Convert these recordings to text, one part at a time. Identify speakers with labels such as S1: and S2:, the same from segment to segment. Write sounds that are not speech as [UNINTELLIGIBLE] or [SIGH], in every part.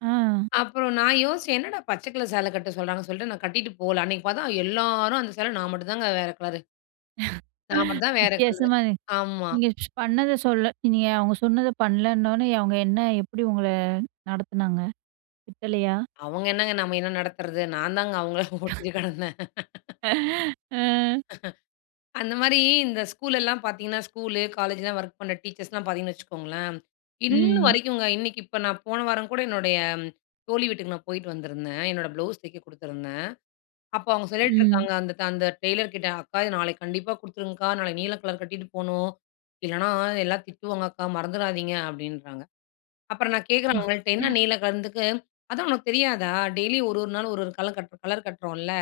S1: அ.
S2: அப்பறம் நான் யோசிச்சேன், என்னடா பச்சை கலர் சேலை கட்ட சொல்றாங்கன்னு சொல்லிட்டு, நான் கட்டிட்டு போகல. அன்னைக்கு பார்த்தா எல்லாரும் அந்த சேல, நான் மட்டும் தாங்க வேற கலரு. நான்
S1: [LAUGHS]
S2: மட்டும் தான் வேற கலரு.
S1: வித்தியாசமா
S2: ஆமா.
S1: நீங்க பண்ணத சொல்ல நீங்க அவங்க சொன்னதை பண்ணலன்னோனே, அவங்க என்ன எப்படி உங்கள நடத்துனாங்க? திட்டலையா?
S2: அவங்க என்னங்க நம்ம என்ன நடத்துறது? நான் தாங்க அவங்கள ஓட்டிகிட்டு
S1: [CHUCKLES]
S2: கெடந்தேன்.
S1: [LAUGHS] அ.
S2: [LAUGHS] அந்த மாரி இந்த ஸ்கூல் எல்லாம் பார்த்தீங்கன்னா, ஸ்கூலு காலேஜ்லாம் ஒர்க் பண்ணுற டீச்சர்ஸ்லாம் பார்த்தீங்கன்னு வச்சுக்கோங்களேன், இன்ன
S1: ம்.
S2: வரைக்குங்க, இன்னைக்கு இப்ப நான் போன வாரம் கூட என்னுடைய தோழி வீட்டுக்கு நான் போயிட்டு வந்திருந்தேன். என்னோட ப்ளவுஸ் தைக்க குடுத்துருந்தேன். அப்போ அவங்க
S1: ம்.
S2: சொல்லிட்டுருக்காங்க அந்த ட் அந்த டெய்லர் கிட்ட, "அக்கா! இத நாளைக்கு கண்டிப்பா குடுத்துருங்கக்கா. நாளைக்கு நீல கலர் கட்டிட்டு போகணும், இல்லைன்னா எல்லாம் திட்டுவாங்க அக்கா, மறந்துடாதீங்க." அப்படீன்றாங்க. அப்பறம் நான் கேட்குறேன் அவுங்கள்ட்ட, என்ன
S1: [UNINTELLIGIBLE]
S2: நீல கலர்ன்னதுக்கு, "அதான் உனக்கு தெரியாதா? டெய்லியும் 1 1 நாள் 1 1 கலர் கட் கலர் கட்டுறோம்ல்ல,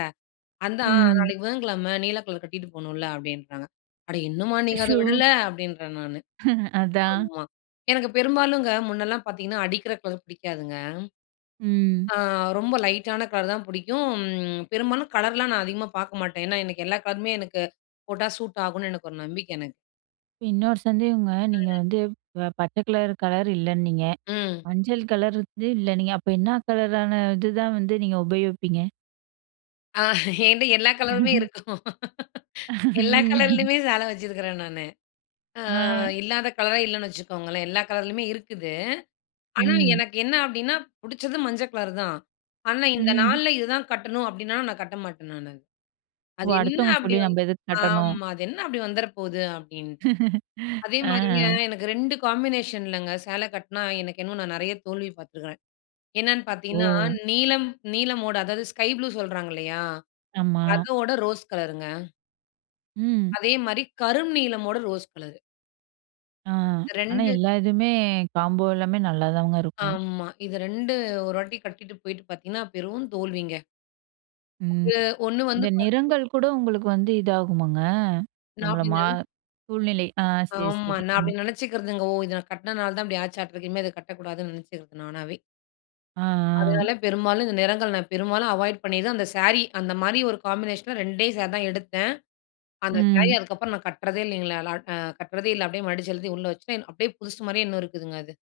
S2: அதான்
S1: ம்.
S2: நாளைக்கு புதன்கிழமை நீல கலர் கட்டிட்டு போணும்ல்ல." அப்படீன்றாங்க. "அட இன்னுமா நீங்க அத
S1: அச்சச்சோ!
S2: விடல?" அப்படீன்றேன் நானு.
S1: [LAUGHS] அதான்.
S2: ஆமா. எனக்கு பெரும்பாலுங்க முன்னல்லாம் பார்த்தீங்கன்னா, அடிக்கிற கலர் பிடிக்காதுங்க.
S1: ம்.
S2: ஆ ரொம்ப லைட்டான கலர் தான் புடிக்கும். பெரும்பாலும் கலர்லாம் நான் அதிகமா பார்க்க மாட்டேன். ஏன்னா, எனக்கு எல்லா கலருமே எனக்கு போட்டா சூட் ஆகுன்னு, எனக்கு ஒரு நம்பிக்கை எனக்கு.
S1: இன்னொரு சந்தேகங்க, நீங்க
S2: [UNINTELLIGIBLE]
S1: வந்து ப பச்சை கலர் கலர் இல்லைன்னீங்க,
S2: ம்.
S1: மஞ்சள் கலர் வந்து இல்லைன்னீங்க, அப்ப என்னா கலரான இது தான் வந்து நீங்க உபயோகிப்பீங்க?
S2: அ என்ட்ட எல்லா கலருமே
S1: [LAUGHS]
S2: இருக்கும். எல்லா
S1: ம்.
S2: கலர்லேயுமே சேலை வச்சிருக்கிறேன் நானு. அ
S1: அ.
S2: இல்லாத கலரே இல்லைன்னு வச்சுக்கோங்களேன், எல்லா கலர்லேயுமே இருக்குது. ஆனா
S1: ம்.
S2: எனக்கு என்ன அப்படீன்னா, புடிச்சது மஞ்ச கலர் தான். ஆனா, "இந்த
S1: ம்.
S2: நாள்ல இதுதான் கட்டணும்." அப்படீன்னா, நான் கட்ட மாட்டேன் நானு.
S1: ஓ!
S2: அது என்ன
S1: அடுத்தவங்க
S2: அப்படி
S1: சொல்லி
S2: வந்து
S1: நம்ப எதுக்கு கட்டணும்?
S2: ஆமா. "அது என்ன அப்படி வந்துற போகுது?" அப்படீன்ட்டு.
S1: [LAUGHS]
S2: அதே மாரிங்க,
S1: அ.
S2: எனக்கு 2 காம்பினேஷன்லங்க, சேலை கட்டினா எனக்கு இன்னும் நான் நெறைய தோல்வி பார்த்துருக்கிறேன். என்னன்னு பார்த்தீங்கன்னா,
S1: ஓ!
S2: நீலம் நீலமோட அதாவது ஸ்கை ப்ளூ சொல்றாங்க இல்லையா?
S1: ஆமா.
S2: அதோட ரோஸ் கலருங்க.
S1: ம்.
S2: அதே மாரி கரும் நீலமோட ரோஸ் கலரு.
S1: ஆ.
S2: இது
S1: ஆனா
S2: 2
S1: எல்லா இதுவுமே, காம்போ எல்லாமே நல்லாதாங்க இருக்கும்.
S2: ஆமா. இது 2 ஒரு வாட்டி கட்டிட்டு போயிட்டு பார்த்தீங்கன்னா, பெரும் தோல்விங்க.
S1: ம்.
S2: [UNINTELLIGIBLE] ஒண்ணு வந்து
S1: இந்த
S2: பார்த்தீ
S1: நிறங்கள் கூட உங்களுக்கு வந்து இதாகுமாங்க?
S2: நா
S1: நம்மள
S2: அப்படி
S1: மா
S2: நென
S1: சூழ்நிலை. ஆ சரி,
S2: ஆமா.
S1: சரி.
S2: நா
S1: ம்.
S2: அப்படி நெனைச்சுக்கிறதுங்க. ஓ! இத நா கட்டினதுனால தான் இப்படி ஆச்சாட்டுருக்கு, இனிமே இத கட்டக்கூடாதுன்னு நெனைச்சிக்கிறது நானாவே.
S1: ஆ. ஆ.
S2: அதனால பெரும்பாலும் இந்த நிறங்கள், நான் பெரும்பாலும் அவாய்ட் பண்ணிதான், அந்த சாரி அந்த மாரி ஒரு காம்பினேஷன்ல 2ஏ சாரி தான் எடுத்தேன், அந்த சாரீ
S1: ம்.
S2: அதுக்கப்புறம் நான் கட்டுறதே இல்லைங்களேலா க் கட்டுறதே இல்ல, அப்படியே மடிச்சு எழுதி உள்ள வச்சுட்டேன். அப்படியே புதுசு மாரியே இன்னும் இருக்குதுங்க அது.